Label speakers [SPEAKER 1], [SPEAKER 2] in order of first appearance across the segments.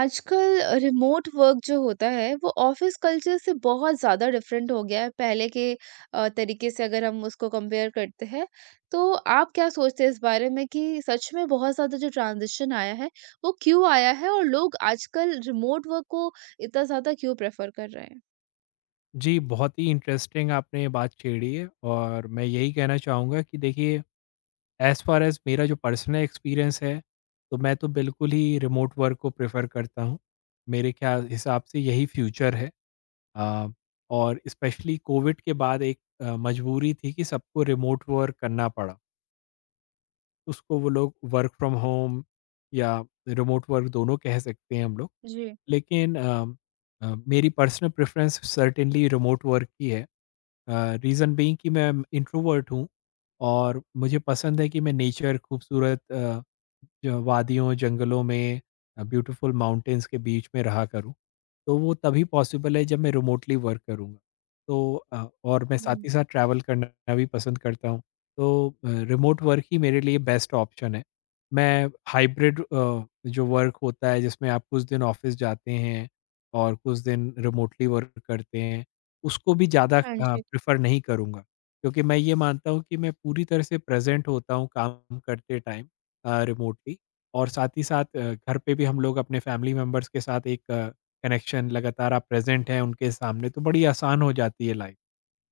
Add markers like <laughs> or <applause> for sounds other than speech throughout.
[SPEAKER 1] आजकल remote work जो होता है वो ऑफिस कल्चर से बहुत ज़्यादा डिफरेंट हो गया है पहले के तरीके से अगर हम उसको कंपेयर करते हैं तो आप क्या सोचते हैं इस बारे में कि सच में बहुत ज़्यादा जो ट्रांजिशन आया है वो क्यों आया है और लोग आजकल रिमोट वर्क को इतना ज़्यादा क्यों प्रेफर कर रहे हैं?
[SPEAKER 2] जी, बहुत ही इंटरेस्टिंग आपने ये बात छेड़ी है और मैं यही कहना चाहूँगा कि देखिए एज़ फ़ार एज़ मेरा जो पर्सनल एक्सपीरियंस है, तो मैं तो बिल्कुल ही रिमोट वर्क को प्रेफ़र करता हूँ। मेरे ख़्याल हिसाब से यही फ्यूचर है। अ, और स्पेशली कोविड के बाद एक मजबूरी थी कि सबको रिमोट वर्क करना पड़ा। उसको वो लोग वर्क फ्रॉम होम या रिमोट वर्क दोनों कह सकते हैं हम लोग।
[SPEAKER 1] जी।
[SPEAKER 2] लेकिन मेरी personal preference certainly remote work की है। रीज़न बीइंग कि मैं इंट्रोवर्ट हूँ और मुझे पसंद है कि मैं नेचर खूबसूरत जो वादियों जंगलों में ब्यूटीफुल माउंटेन्स के बीच में रहा करूँ। तो वो तभी पॉसिबल है जब मैं रिमोटली वर्क करूँगा। तो और मैं साथ
[SPEAKER 1] हुँ।
[SPEAKER 2] ही साथ ट्रैवल करना भी पसंद करता हूँ। तो रिमोट वर्क ही मेरे लिए बेस्ट ऑप्शन है। मैं हाइब्रिड जो वर्क होता है जिसमें आप कुछ दिन ऑफ़िस जाते हैं और कुछ दिन रिमोटली वर्क करते हैं उसको भी ज़्यादा
[SPEAKER 1] हाँ जी।
[SPEAKER 2] प्रेफ़र नहीं करूँगा। क्योंकि मैं ये मानता हूँ कि मैं पूरी तरह से प्रेज़ेंट होता हूँ काम करते टाइम रिमोटली, और साथ ही साथ घर पे भी हम लोग अपने फ़ैमिली मेंबर्स के साथ एक कनेक्शन लगातार आप प्रेज़ेंट हैं उनके सामने, तो बड़ी आसान हो जाती है लाइफ़।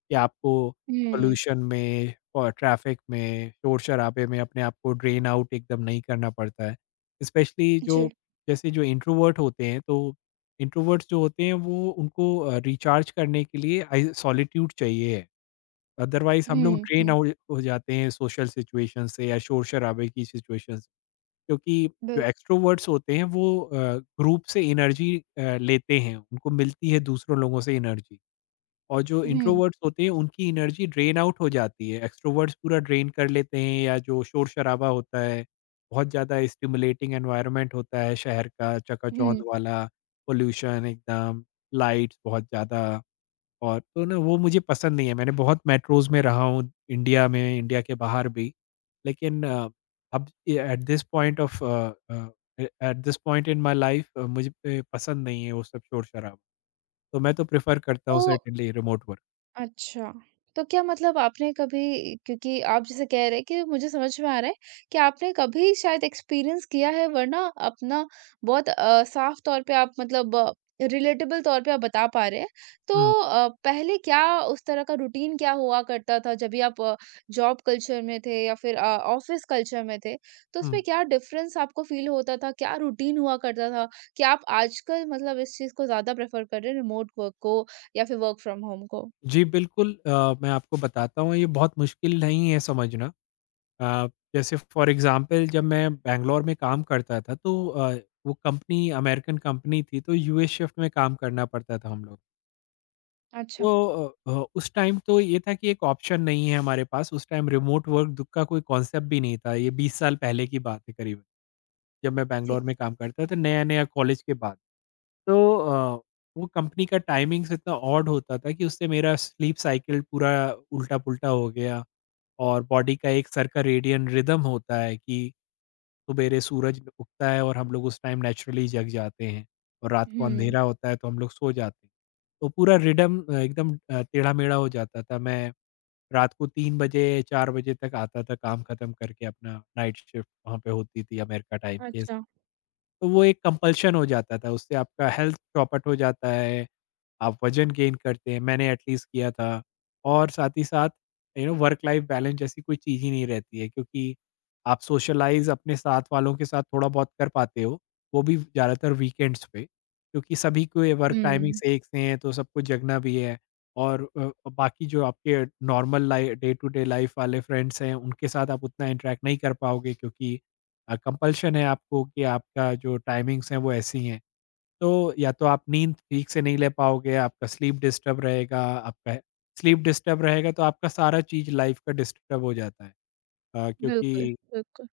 [SPEAKER 2] कि आपको
[SPEAKER 1] हुँ।
[SPEAKER 2] पॉल्यूशन में और ट्रैफ़िक में, शोर-शराबे में अपने आप को ड्रेन आउट एकदम नहीं करना पड़ता है। स्पेशली जो
[SPEAKER 1] जी।
[SPEAKER 2] जैसे जो इंट्रोवर्ट होते हैं, तो इंट्रोवर्ट्स जो होते हैं वो उनको रिचार्ज करने के लिए आई सॉलिट्यूड चाहिए। अदरवाइज़ हम लोग
[SPEAKER 1] हुँ,
[SPEAKER 2] ड्रेन
[SPEAKER 1] हुँ।
[SPEAKER 2] आउट हो जाते हैं सोशल सिचुएशन से या शोर-शराबे की सिचुएशन से। क्योंकि जो
[SPEAKER 1] बिल
[SPEAKER 2] एक्स्ट्रोवर्ट्स होते हैं वो ग्रुप से एनर्जी लेते हैं, उनको मिलती है दूसरों लोगों से एनर्जी। और जो
[SPEAKER 1] हुँ,
[SPEAKER 2] इंट्रोवर्ट्स होते हैं उनकी एनर्जी ड्रेन आउट हो जाती है, एक्सट्रोवर्ट्स पूरा ड्रेन कर लेते हैं या जो शोर शराबा होता है, बहुत ज़्यादा स्टिमुलेटिंग एनवायरनमेंट होता है शहर का चकाचौंध
[SPEAKER 1] हुँ।
[SPEAKER 2] वाला, पोल्यूशन एकदम, लाइट्स बहुत ज़्यादा। और तो ना वो मुझे पसंद नहीं है, मैंने बहुत मेट्रोज में रहा हूँ इंडिया में, इंडिया के बाहर भी। लेकिन अब at this point of at this point in my life मुझे पसंद नहीं है वो सब शोर शराबा। तो मैं तो प्रेफर करता हूँ
[SPEAKER 1] तो
[SPEAKER 2] सर्टेनली रिमोट वर्क।
[SPEAKER 1] अच्छा। तो क्या मतलब आपने कभी, क्योंकि आप जैसे कह रहे हैं कि मुझे समझ में आ रहा है कि आपने कभी शायद एक्सपीरियंस किया है, वरना अपना बहुत साफ तौर पे आप मतलब रिलेटेबल तौर पे आप बता पा रहे हैं। तो
[SPEAKER 2] हुँ,
[SPEAKER 1] पहले क्या उस तरह का रूटीन क्या हुआ करता था जब भी आप जॉब कल्चर में थे या फिर ऑफ़िस कल्चर में थे? तो उसमें
[SPEAKER 2] हुँ।
[SPEAKER 1] क्या डिफ़रेंस आपको फ़ील होता था? क्या रूटीन हुआ करता था कि आप आजकल मतलब इस चीज़ को ज़्यादा प्रेफ़र कर रहे हैं रिमोट वर्क को या फिर वर्क फ्रॉम होम को?
[SPEAKER 2] जी, बिल्कुल। मैं आपको बताता हूँ, ये बहुत मुश्किल नहीं है समझना। अ, जैसे फ़ॉर एग्ज़ाम्पल जब मैं बैंगलोर में काम करता था, तो वो कंपनी अमेरिकन कंपनी थी, तो यूएस शिफ्ट में काम करना पड़ता था हम लोग। तो
[SPEAKER 1] अच्छा।
[SPEAKER 2] उस टाइम तो ये था कि एक ऑप्शन नहीं है हमारे पास, उस टाइम रिमोट वर्क द का कोई कॉन्सेप्ट भी नहीं था, ये 20 साल पहले की बात है करीबन, जब मैं
[SPEAKER 1] जी।
[SPEAKER 2] बैंगलोर में काम करता था नया-नया कॉलेज के बाद। तो वो कंपनी का टाइमिंग्स इतना ऑड होता था कि उससे मेरा स्लीप साइकिल पूरा उल्टा-पुल्टा हो गया। और बॉडी का एक सर्कैडियन रिदम होता है कि सुबेरे सूरज उगता है और हम लोग उस टाइम नेचुरली जग जाते हैं और रात को
[SPEAKER 1] हुँ,
[SPEAKER 2] अंधेरा होता है तो हम लोग सो जाते हैं। तो पूरा रिदम एकदम टेढ़ा-मेढ़ा हो जाता था। मैं रात को 3 बजे, 4 बजे तक आता था काम खत्म करके, अपना नाइट शिफ्ट वहाँ पे होती थी अमेरिका टाइम के हिसाब से।
[SPEAKER 1] अच्छा।
[SPEAKER 2] तो वो एक कंपल्शन हो जाता था, उससे आपका हेल्थ चौपट हो जाता है, आप वज़न गेन करते हैं, मैंने एटलीस्ट किया था। और साथ ही साथ वर्क लाइफ बैलेंस जैसी कोई चीज़ ही नहीं रहती है, क्योंकि आप सोशलाइज़ अपने साथ वालों के साथ थोड़ा बहुत कर पाते हो, वो भी ज़्यादातर वीकेंड्स पे। क्योंकि सभी के वर्क
[SPEAKER 1] हुँ,
[SPEAKER 2] टाइमिंग्स एक से हैं तो सबको जगना भी है और बाकी जो आपके normal life day to day life वाले फ्रेंड्स हैं उनके साथ आप उतना इंटरेक्ट नहीं कर पाओगे, क्योंकि कंपल्शन है आपको कि आपका जो टाइमिंग्स हैं वो ऐसी हैं। तो या तो आप नींद ठीक से नहीं ले पाओगे, आपका स्लीप डिस्टर्ब रहेगा, आपका स्लीप डिस्टर्ब रहेगा तो आपका सारा चीज लाइफ का डिस्टर्ब हो जाता है।
[SPEAKER 1] बिल्कुल,
[SPEAKER 2] क्योंकि
[SPEAKER 1] बिल्कुल।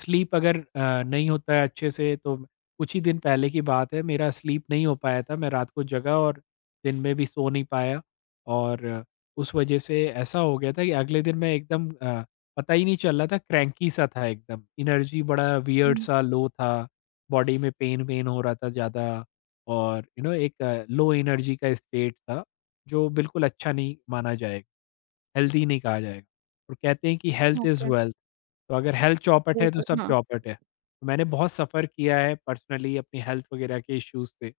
[SPEAKER 2] स्लीप अगर नहीं होता है अच्छे से तो, कुछ ही दिन पहले की बात है मेरा स्लीप नहीं हो पाया था, मैं रात को जगा और दिन में भी सो नहीं पाया, और उस वजह से ऐसा हो गया था कि अगले दिन मैं एकदम पता ही नहीं चल रहा था, क्रैंकी सा था एकदम, एनर्जी बड़ा वियर्ड
[SPEAKER 1] हुँ,
[SPEAKER 2] सा लो था, बॉडी में पेन-वेन हो रहा था ज़्यादा, और एक लो एनर्जी का स्टेट था, जो बिल्कुल अच्छा नहीं माना जाएगा। हेल्दी नहीं कहा जाएगा, और कहते हैं कि हेल्थ इज़
[SPEAKER 1] ओके,
[SPEAKER 2] वेल्थ। तो अगर हेल्थ चौपट है, तो
[SPEAKER 1] बिल्कुल,
[SPEAKER 2] सब
[SPEAKER 1] हाँ।
[SPEAKER 2] चौपट है। तो मैंने बहुत सफ़र किया है पर्सनली अपनी हेल्थ वगैरह के इश्यूज़ से।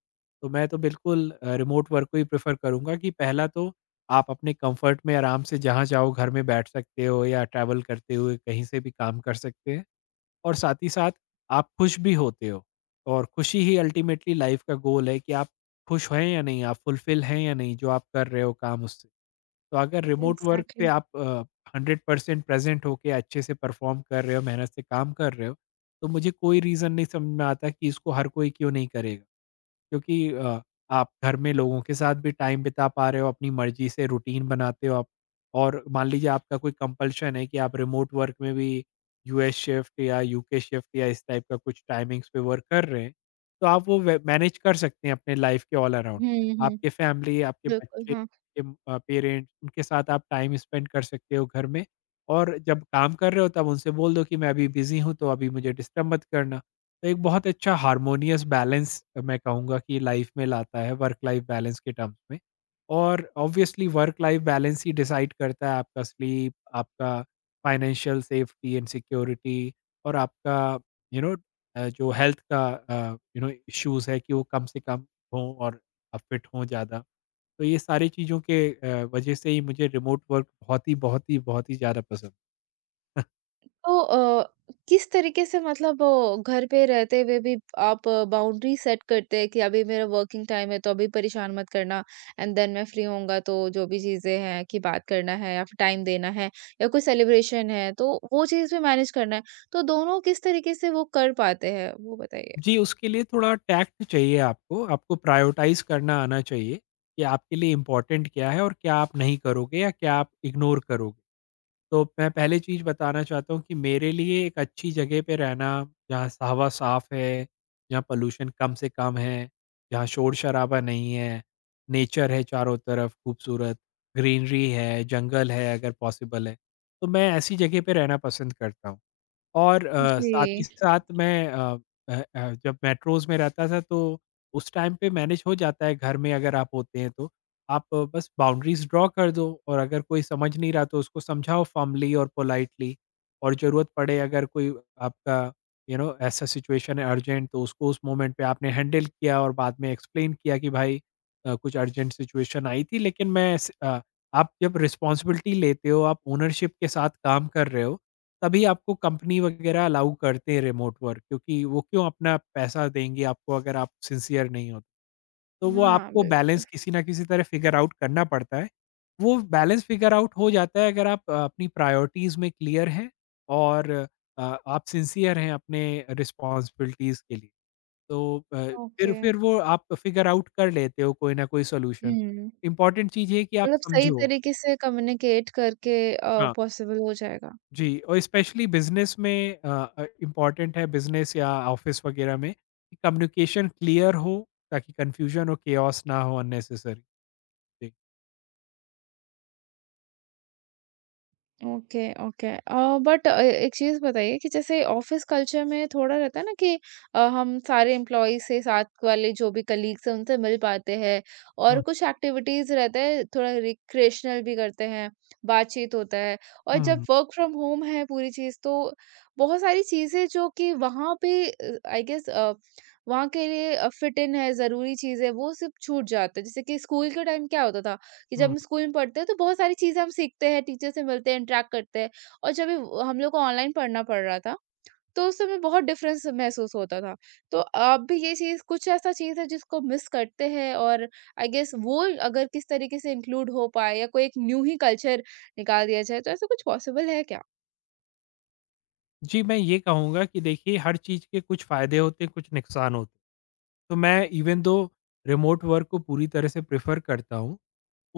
[SPEAKER 2] तो मैं तो बिल्कुल रिमोट वर्क को ही प्रेफ़र करूँगा, कि पहला तो आप अपने कम्फ़र्ट में आराम से जहाँ चाहो घर में बैठ सकते हो, या ट्रैवल करते हुए कहीं से भी काम कर सकते हैं, और साथ ही साथ आप खुश भी होते हो, और खुशी ही अल्टीमेटली लाइफ़ का गोल है, कि आप खुश हैं या नहीं, आप फुलफ़िल हैं या नहीं जो आप कर रहे हो काम उससे। तो अगर रिमोट वर्क से
[SPEAKER 1] एग्ज़ैक्टली।
[SPEAKER 2] आप 100% प्रेज़ेंट होके अच्छे से परफ़ॉर्म कर रहे हो, मेहनत से काम कर रहे हो, तो मुझे कोई रीज़न नहीं समझ में आता कि इसको हर कोई क्यों नहीं करेगा। क्योंकि आप घर में लोगों के साथ भी टाइम बिता पा रहे हो, अपनी मर्ज़ी से रूटीन बनाते हो आप। और मान लीजिए आपका कोई कंपल्शन है कि आप रिमोट वर्क में भी यूएस शिफ्ट या यूके शिफ्ट या इस टाइप का कुछ टाइमिंग्स पे वर्क कर रहे हैं, तो आप वो वे मैनेज कर सकते हैं अपने लाइफ़ के ऑल अराउंड।
[SPEAKER 1] हुँ, हुँ,
[SPEAKER 2] आपके फैमिली, आपके
[SPEAKER 1] बिल्कुल,
[SPEAKER 2] बच्चे,
[SPEAKER 1] हाँ।
[SPEAKER 2] आपके पेरेंट्स, उनके साथ आप टाइम स्पेंड कर सकते हो घर में, और जब काम कर रहे हो तब उनसे बोल दो कि मैं अभी बिज़ी हूँ, तो अभी मुझे डिस्टर्ब मत करना। तो एक बहुत अच्छा हार्मोनियस बैलेंस मैं कहूँगा कि लाइफ में लाता है वर्क लाइफ बैलेंस के टर्म्स में। और ऑब्वियसली वर्क लाइफ बैलेंस ही डिसाइड करता है आपका स्लीप, आपका फाइनेंशियल सेफ्टी एंड सिक्योरिटी, और आपका यू नो जो हेल्थ का इश्यूज़ है कि वो कम से कम हों, और आप फिट हों ज़्यादा। तो ये सारी चीज़ों के वजह से ही मुझे रिमोट वर्क बहुत ही, बहुत ही, बहुत ही ज़्यादा पसंद है। <laughs>
[SPEAKER 1] तो किस तरीके से मतलब, घर पे रहते हुए भी आप बाउंड्री सेट करते हैं कि अभी मेरा वर्किंग टाइम है, तो अभी परेशान मत करना, एंड देन मैं फ्री होऊँगा तो जो भी चीज़ें हैं कि बात करना है या फिर टाइम देना है या कोई सेलिब्रेशन है, तो वो चीज़ भी मैनेज करना है। तो दोनों किस तरीके से वो कर पाते हैं? वो बताइए?
[SPEAKER 2] जी, उसके लिए थोड़ा टैक्ट चाहिए आपको। आपको प्रायोरिटाइज़ करना आना चाहिए, कि आपके लिए इम्पोर्टेंट क्या है और क्या आप नहीं करोगे या क्या आप इग्नोर करोगे। तो मैं पहले चीज़ बताना चाहता हूँ कि मेरे लिए एक अच्छी जगह पे रहना, जहाँ स हवा साफ़ है, जहाँ पॉल्यूशन कम से कम है, जहाँ शोर-शराबा नहीं है, नेचर है चारों तरफ खूबसूरत, ग्रीनरी है, जंगल है अगर पॉसिबल है, तो मैं ऐसी जगह पे रहना पसंद करता हूँ। और साथ ही
[SPEAKER 1] जी।
[SPEAKER 2] साथ मैं जब मेट्रोज़ में रहता था तो उस टाइम पे मैनेज हो जाता है घर में अगर आप होते हैं तो। आप बस बाउंड्रीज़ ड्रॉ कर दो, और अगर कोई समझ नहीं रहा तो उसको समझाओ फॉर्मली और पोलाइटली, और ज़रूरत पड़े अगर कोई आपका ऐसा सिचुएशन है अर्जेंट, तो उसको उस मोमेंट पे आपने हैंडल किया और बाद में एक्सप्लेन किया कि भाई कुछ अर्जेंट सिचुएशन आई थी। लेकिन मैं आप जब रिस्पॉन्सिबिलिटी लेते हो, आप ओनरशिप के साथ काम कर रहे हो, तभी आपको कंपनी वगैरह अलाउ करते हैं रिमोट वर्क। क्योंकि वो क्यों अपना पैसा देंगे आपको अगर आप सिंसियर नहीं हो, तो वो
[SPEAKER 1] हाँ,
[SPEAKER 2] आपको
[SPEAKER 1] बिल्कुल।
[SPEAKER 2] बैलेंस किसी ना किसी तरह फिगर आउट करना पड़ता है। वो बैलेंस फिगर आउट हो जाता है अगर आप अपनी प्रायोरिटीज में क्लियर हैं और आप सिंसियर हैं अपने रिस्पॉन्सिबिलिटीज के लिए, तो फिर
[SPEAKER 1] ओके,
[SPEAKER 2] फिर वो आप फिगर आउट कर लेते हो कोई ना कोई सोल्यूशन।
[SPEAKER 1] हुँ।
[SPEAKER 2] इंपॉर्टेंट चीज़ ये है कि आप
[SPEAKER 1] मतलब सही
[SPEAKER 2] समझो।
[SPEAKER 1] तरीके से कम्युनिकेट करके
[SPEAKER 2] हाँ
[SPEAKER 1] पॉसिबल हो जाएगा।
[SPEAKER 2] जी, और स्पेशली बिजनेस में इम्पॉर्टेंट है, बिजनेस या ऑफिस वगैरह में, कि कम्युनिकेशन क्लियर हो, ताकि कंफ्यूजन और केओस ना हो अननेसेसरी। जी।
[SPEAKER 1] Okay, okay. बट एक चीज़ बताइए कि जैसे ऑफ़िस कल्चर में थोड़ा रहता है ना कि हम सारे एम्प्लॉई से साथ वाले जो भी कलीग्स हैं उनसे मिल पाते हैं
[SPEAKER 2] हम्म।
[SPEAKER 1] और कुछ एक्टिविटीज़ रहते हैं, थोड़ा रिक्रिएशनल भी करते हैं, बातचीत होता है। और जब
[SPEAKER 2] हम्म।
[SPEAKER 1] वर्क फ्रॉम होम है पूरी चीज़, तो बहुत सारी चीज़ें जो कि वहाँ पे आई गेस, वहाँ के लिए फिट इन है, ज़रूरी चीज़ें वो सब छूट जाते हैं। जैसे कि स्कूल के टाइम क्या होता था कि जब
[SPEAKER 2] हम्म।
[SPEAKER 1] हम स्कूल में पढ़ते हैं तो बहुत सारी चीज़ें हम सीखते हैं, टीचर से मिलते हैं, इंटरैक्ट करते हैं। और जब ये हम लोग को ऑनलाइन पढ़ना पड़ रहा था, तो उस समय बहुत डिफ़रेंस महसूस होता था। तो अब भी ये चीज़ कुछ ऐसा चीज़ है जिसको मिस करते हैं, और आई गेस वो अगर किस तरीके से इंक्लूड हो पाए या कोई एक न्यू ही कल्चर निकाल दिया जाए, तो ऐसा कुछ पॉसिबल है क्या?
[SPEAKER 2] जी, मैं ये कहूँगा कि देखिए हर चीज़ के कुछ फ़ायदे होते हैं, कुछ नुकसान होते हैं। तो मैं इवन दो रिमोट वर्क को पूरी तरह से प्रेफर करता हूँ,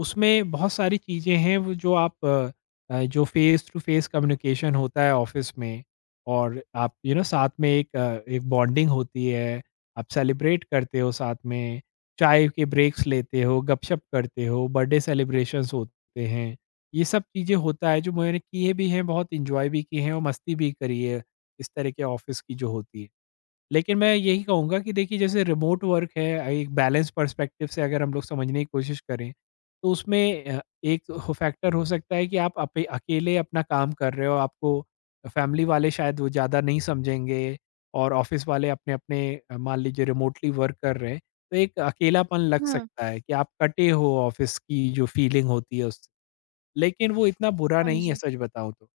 [SPEAKER 2] उसमें बहुत सारी चीज़ें हैं वो जो आप जो फेस टू फेस कम्युनिकेशन होता है ऑफिस में, और आप साथ में एक एक बॉन्डिंग होती है, आप सेलिब्रेट करते हो साथ में, चाय के ब्रेक्स लेते हो, गपशप करते हो, बर्थडे सेलिब्रेशंस होते हैं, ये सब चीज़ें होता है, जो मैंने किए भी हैं, बहुत इंजॉय भी किए हैं और मस्ती भी करी है इस तरह के ऑफिस की जो होती है। लेकिन मैं यही कहूँगा कि देखिए, जैसे रिमोट वर्क है, एक बैलेंस पर्सपेक्टिव से अगर हम लोग समझने की कोशिश करें, तो उसमें एक हो फैक्टर हो सकता है कि आप अकेले अपना काम कर रहे हो। आपको फैमिली वाले शायद वो ज़्यादा नहीं समझेंगे। और ऑफिस वाले अपने अपने मान लीजिए रिमोटली वर्क कर रहे हैं। तो एक अकेलापन लग
[SPEAKER 1] हाँ,
[SPEAKER 2] सकता है कि आप कटे हो ऑफिस की जो फीलिंग होती है उससे। लेकिन वो इतना बुरा
[SPEAKER 1] हाँ
[SPEAKER 2] नहीं है
[SPEAKER 1] जी।
[SPEAKER 2] सच बताऊँ तो।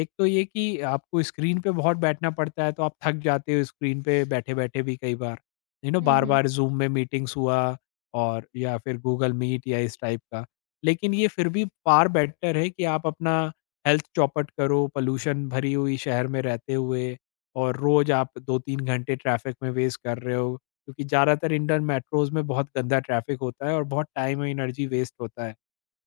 [SPEAKER 2] एक तो ये कि आपको स्क्रीन पे बहुत बैठना पड़ता है, तो आप थक जाते हो स्क्रीन पे बैठे-बैठे भी कई बार। यू नो,
[SPEAKER 1] हुँ, हुँ।
[SPEAKER 2] बार-बार ज़ूम में मीटिंग्स हुआ, और या फिर गूगल मीट या इस टाइप का। लेकिन ये फिर भी फार बेटर है कि आप अपना हेल्थ चौपट करो, पॉल्यूशन भरी हुई शहर में रहते हुए, और रोज़ आप 2-3 घंटे ट्रैफ़िक में वेस्ट कर रहे हो। क्योंकि ज़्यादातर इंडियन मेट्रोज़ में बहुत गंदा ट्रैफ़िक होता है और बहुत टाइम और एनर्जी वेस्ट होता है।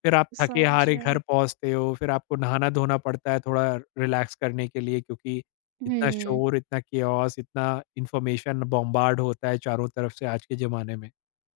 [SPEAKER 2] फिर आप
[SPEAKER 1] समझ
[SPEAKER 2] थके-हारे
[SPEAKER 1] रहे
[SPEAKER 2] घर
[SPEAKER 1] हैं।
[SPEAKER 2] पहुँचते हो, फिर आपको नहाना-धोना पड़ता है थोड़ा रिलैक्स करने के लिए, क्योंकि इतना
[SPEAKER 1] हुँ।
[SPEAKER 2] शोर, इतना केओस, इतना इन्फॉर्मेशन बॉम्बार्ड होता है चारों तरफ से आज के ज़माने में,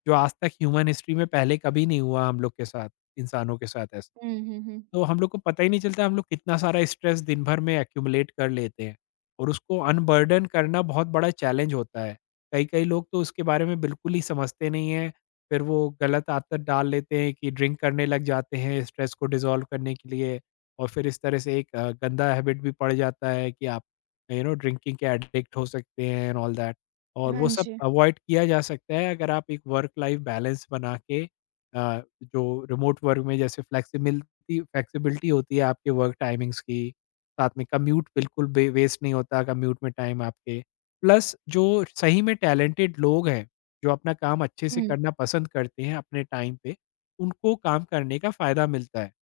[SPEAKER 2] जो आज तक ह्यूमन हिस्ट्री में पहले कभी नहीं हुआ हम लोग के साथ, इंसानों के साथ ऐसा।
[SPEAKER 1] हुँ, हुँ, हुँ।
[SPEAKER 2] तो हम लोग को पता ही नहीं चलता हम लोग कितना सारा स्ट्रेस दिन भर में एक्यूमुलेट कर लेते हैं, और उसको अनबर्डन करना बहुत बड़ा चैलेंज होता है। कई-कई लोग तो उसके बारे में बिल्कुल ही समझते नहीं हैं, फिर वो गलत आदत डाल लेते हैं कि ड्रिंक करने लग जाते हैं स्ट्रेस को डिज़ॉल्व करने के लिए। और फिर इस तरह से एक गंदा हैबिट भी पड़ जाता है कि आप, यू नो, ड्रिंकिंग के एडिक्ट हो सकते हैं, एंड ऑल दैट। और वो
[SPEAKER 1] हाँ
[SPEAKER 2] सब
[SPEAKER 1] जी।
[SPEAKER 2] अवॉइड किया जा सकता है अगर आप एक वर्क लाइफ बैलेंस बना के जो रिमोट वर्क में, जैसे फ्लेक्सिबिल इतनी फ्लेक्सिबिलिटी होती है आपके वर्क टाइमिंग्स की, साथ में कम्यूट बिल्कुल बे वेस्ट नहीं होता, कम्यूट में टाइम आपके। प्लस जो सही में टैलेंटेड लोग हैं, जो अपना काम अच्छे से
[SPEAKER 1] हुँ,
[SPEAKER 2] करना पसंद करते हैं अपने टाइम पे, उनको काम करने का फ़ायदा मिलता है।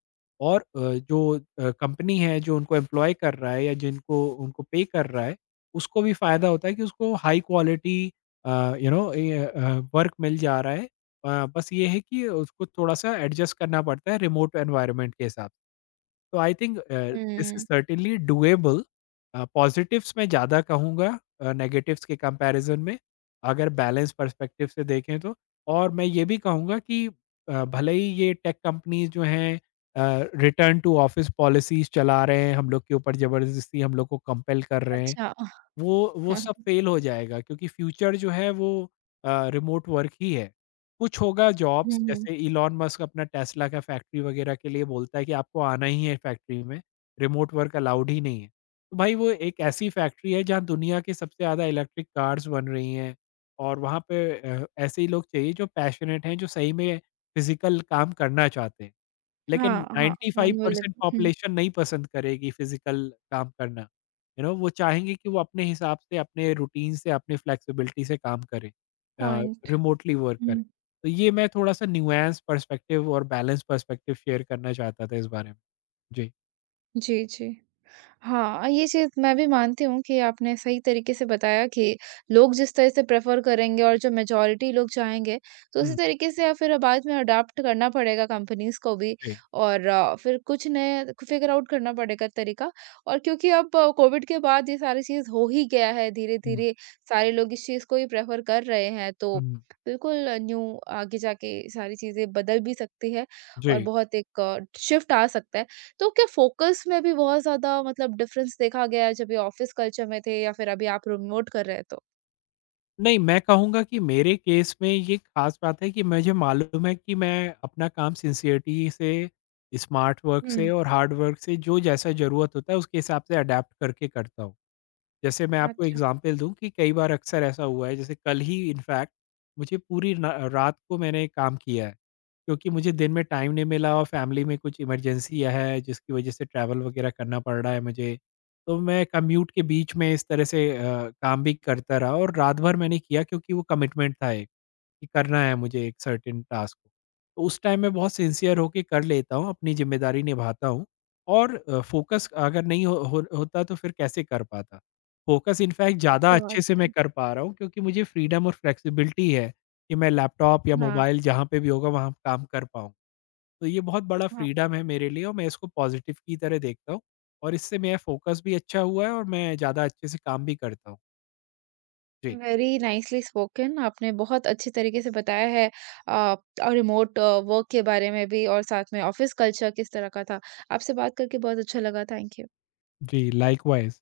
[SPEAKER 2] और जो कंपनी है जो उनको एम्प्लॉय कर रहा है या जिनको उनको पे कर रहा है, उसको भी फ़ायदा होता है कि उसको high quality uh, you know a work मिल जा रहा है। बस ये है कि उसको थोड़ा-सा एडजस्ट करना पड़ता है रिमोट एनवायरनमेंट के हिसाब से। तो I think this is
[SPEAKER 1] hmm.
[SPEAKER 2] Certainly doable. Positives मैं ज़्यादा कहूँगा नेगेटिव्स के कंपैरिज़न में, अगर बैलेंस पर्सपेक्टिव से देखें तो। और मैं ये भी कहूँगा कि भले ही ये टेक कंपनीज़ जो हैं रिटर्न टू ऑफ़िस पॉलिसीज़ चला रहे हैं, हम लोग के ऊपर ज़बरदस्ती हम लोग को कंपेल कर रहे हैं।
[SPEAKER 1] अच्छा।
[SPEAKER 2] वो सब फेल हो जाएगा, क्योंकि फ्यूचर जो है वो रिमोट वर्क ही है। कुछ होगा जॉब्स
[SPEAKER 1] हुँ, हुँ।
[SPEAKER 2] जैसे इलॉन मस्क अपना टेस्ला का फैक्ट्री वगैरह के लिए बोलता है कि आपको आना ही है फैक्ट्री में, रिमोट वर्क अलाउड ही नहीं है। तो भाई वो एक ऐसी फैक्ट्री है जहाँ दुनिया की सबसे ज़्यादा इलेक्ट्रिक कार्स बन रही हैं, और वहाँ पे ऐसे ही लोग चाहिए जो पैशनेट हैं, जो सही में फिज़िकल काम करना चाहते हैं। लेकिन
[SPEAKER 1] हाँ, हाँ। Manual
[SPEAKER 2] 95%
[SPEAKER 1] labour. हुँ।
[SPEAKER 2] पॉपुलेशन नहीं पसंद करेगी फिज़िकल काम करना। यू नो, वो चाहेंगे कि वो अपने हिसाब से, अपने रूटीन से, अपनी फ्लेक्सिबिलिटी से काम करें, अ,
[SPEAKER 1] पॉइंट।
[SPEAKER 2] रिमोटली वर्क करें।
[SPEAKER 1] हुँ।
[SPEAKER 2] तो ये मैं थोड़ा-सा न्यूएंस पर्सपेक्टिव और बैलेंस पर्सपेक्टिव शेयर करना चाहता था इस बारे में। जी।
[SPEAKER 1] जी, जी। हाँ, ये चीज़ मैं भी मानती हूँ कि आपने सही तरीके से बताया कि लोग जिस तरह से प्रेफ़र करेंगे और जो मेजॉरिटी लोग चाहेंगे, तो उसी
[SPEAKER 2] हुँ,
[SPEAKER 1] तरीके से या फिर बाद में अडॉप्ट करना पड़ेगा कंपनीज़ को भी।
[SPEAKER 2] जी।
[SPEAKER 1] और फिर कुछ नए फ़िगर आउट करना पड़ेगा तरीका। और क्योंकि अब कोविड के बाद ये सारी चीज़ हो ही गया है,
[SPEAKER 2] हुँ,
[SPEAKER 1] धीरे-धीरे सारे लोग इस चीज़ को ही प्रेफ़र कर रहे हैं, तो
[SPEAKER 2] हुँ,
[SPEAKER 1] बिल्कुल न्यू आगे जाके सारी चीज़ें बदल भी सकती है और
[SPEAKER 2] जी।
[SPEAKER 1] बहुत एक शिफ्ट आ सकता है। तो क्या फ़ोकस में भी बहुत ज़्यादा मतलब डिफ़रेंस देखा गया है जब ये ऑफ़िस कल्चर में थे या फिर अभी आप रिमोट कर रहे हैं तो?
[SPEAKER 2] नहीं, मैं कहूँगा कि मेरे केस में ये खास बात है कि मुझे मालूम है कि मैं अपना काम सिंसियरिटी से, स्मार्ट वर्क से
[SPEAKER 1] हुँ,
[SPEAKER 2] और हार्ड वर्क से, जो जैसा ज़रूरत होता है उसके हिसाब से अडैप्ट करके करता हूँ। जैसे मैं आपको
[SPEAKER 1] अच्छा,
[SPEAKER 2] एग्ज़ाम्पल दूँ कि कई बार अक्सर ऐसा हुआ है, जैसे कल ही इनफैक्ट मुझे पूरी न रात को मैंने काम किया है, क्योंकि मुझे दिन में टाइम नहीं मिला, और फैमिली में कुछ इमरजेंसी है, जिसकी वज़ह से ट्रैवल वग़ैरह करना पड़ रहा है मुझे। तो मैं कम्यूट के बीच में इस तरह से काम भी करता रहा, और रात भर मैंने किया क्योंकि वो कमिटमेंट था एक, कि करना है मुझे एक सर्टेन टास्क को। तो उस टाइम मैं बहुत सिंसियर होके कर लेता हूँ, अपनी ज़िम्मेदारी निभाता हूँ, और फ़ोकस अगर नहीं हो हो होता तो फिर कैसे कर पाता। फ़ोकस इनफैक्ट ज़्यादा
[SPEAKER 1] समझ
[SPEAKER 2] अच्छे से
[SPEAKER 1] रही
[SPEAKER 2] मैं
[SPEAKER 1] हूँ।
[SPEAKER 2] कर पा रहा हूँ, क्योंकि मुझे फ्रीडम और फ्लेक्सिबिलिटी है कि मैं लैपटॉप या
[SPEAKER 1] हाँ,
[SPEAKER 2] मोबाइल जहाँ पे भी होगा वहाँ काम कर पाऊँ। तो ये बहुत बड़ा
[SPEAKER 1] हाँ।
[SPEAKER 2] फ्रीडम है मेरे लिए, और मैं इसको पॉज़िटिव की तरह देखता हूँ, और इससे मेरा फ़ोकस भी अच्छा हुआ है, और मैं ज़्यादा अच्छे से काम भी करता हूँ। जी।
[SPEAKER 1] वेरी नाइसली स्पोकन, आपने बहुत अच्छे तरीके से बताया है अ, रिमोट वर्क के बारे में भी और साथ में ऑफ़िस कल्चर किस तरह का था। आपसे बात करके बहुत अच्छा लगा। Thank you.
[SPEAKER 2] जी, लाइकवाइज़।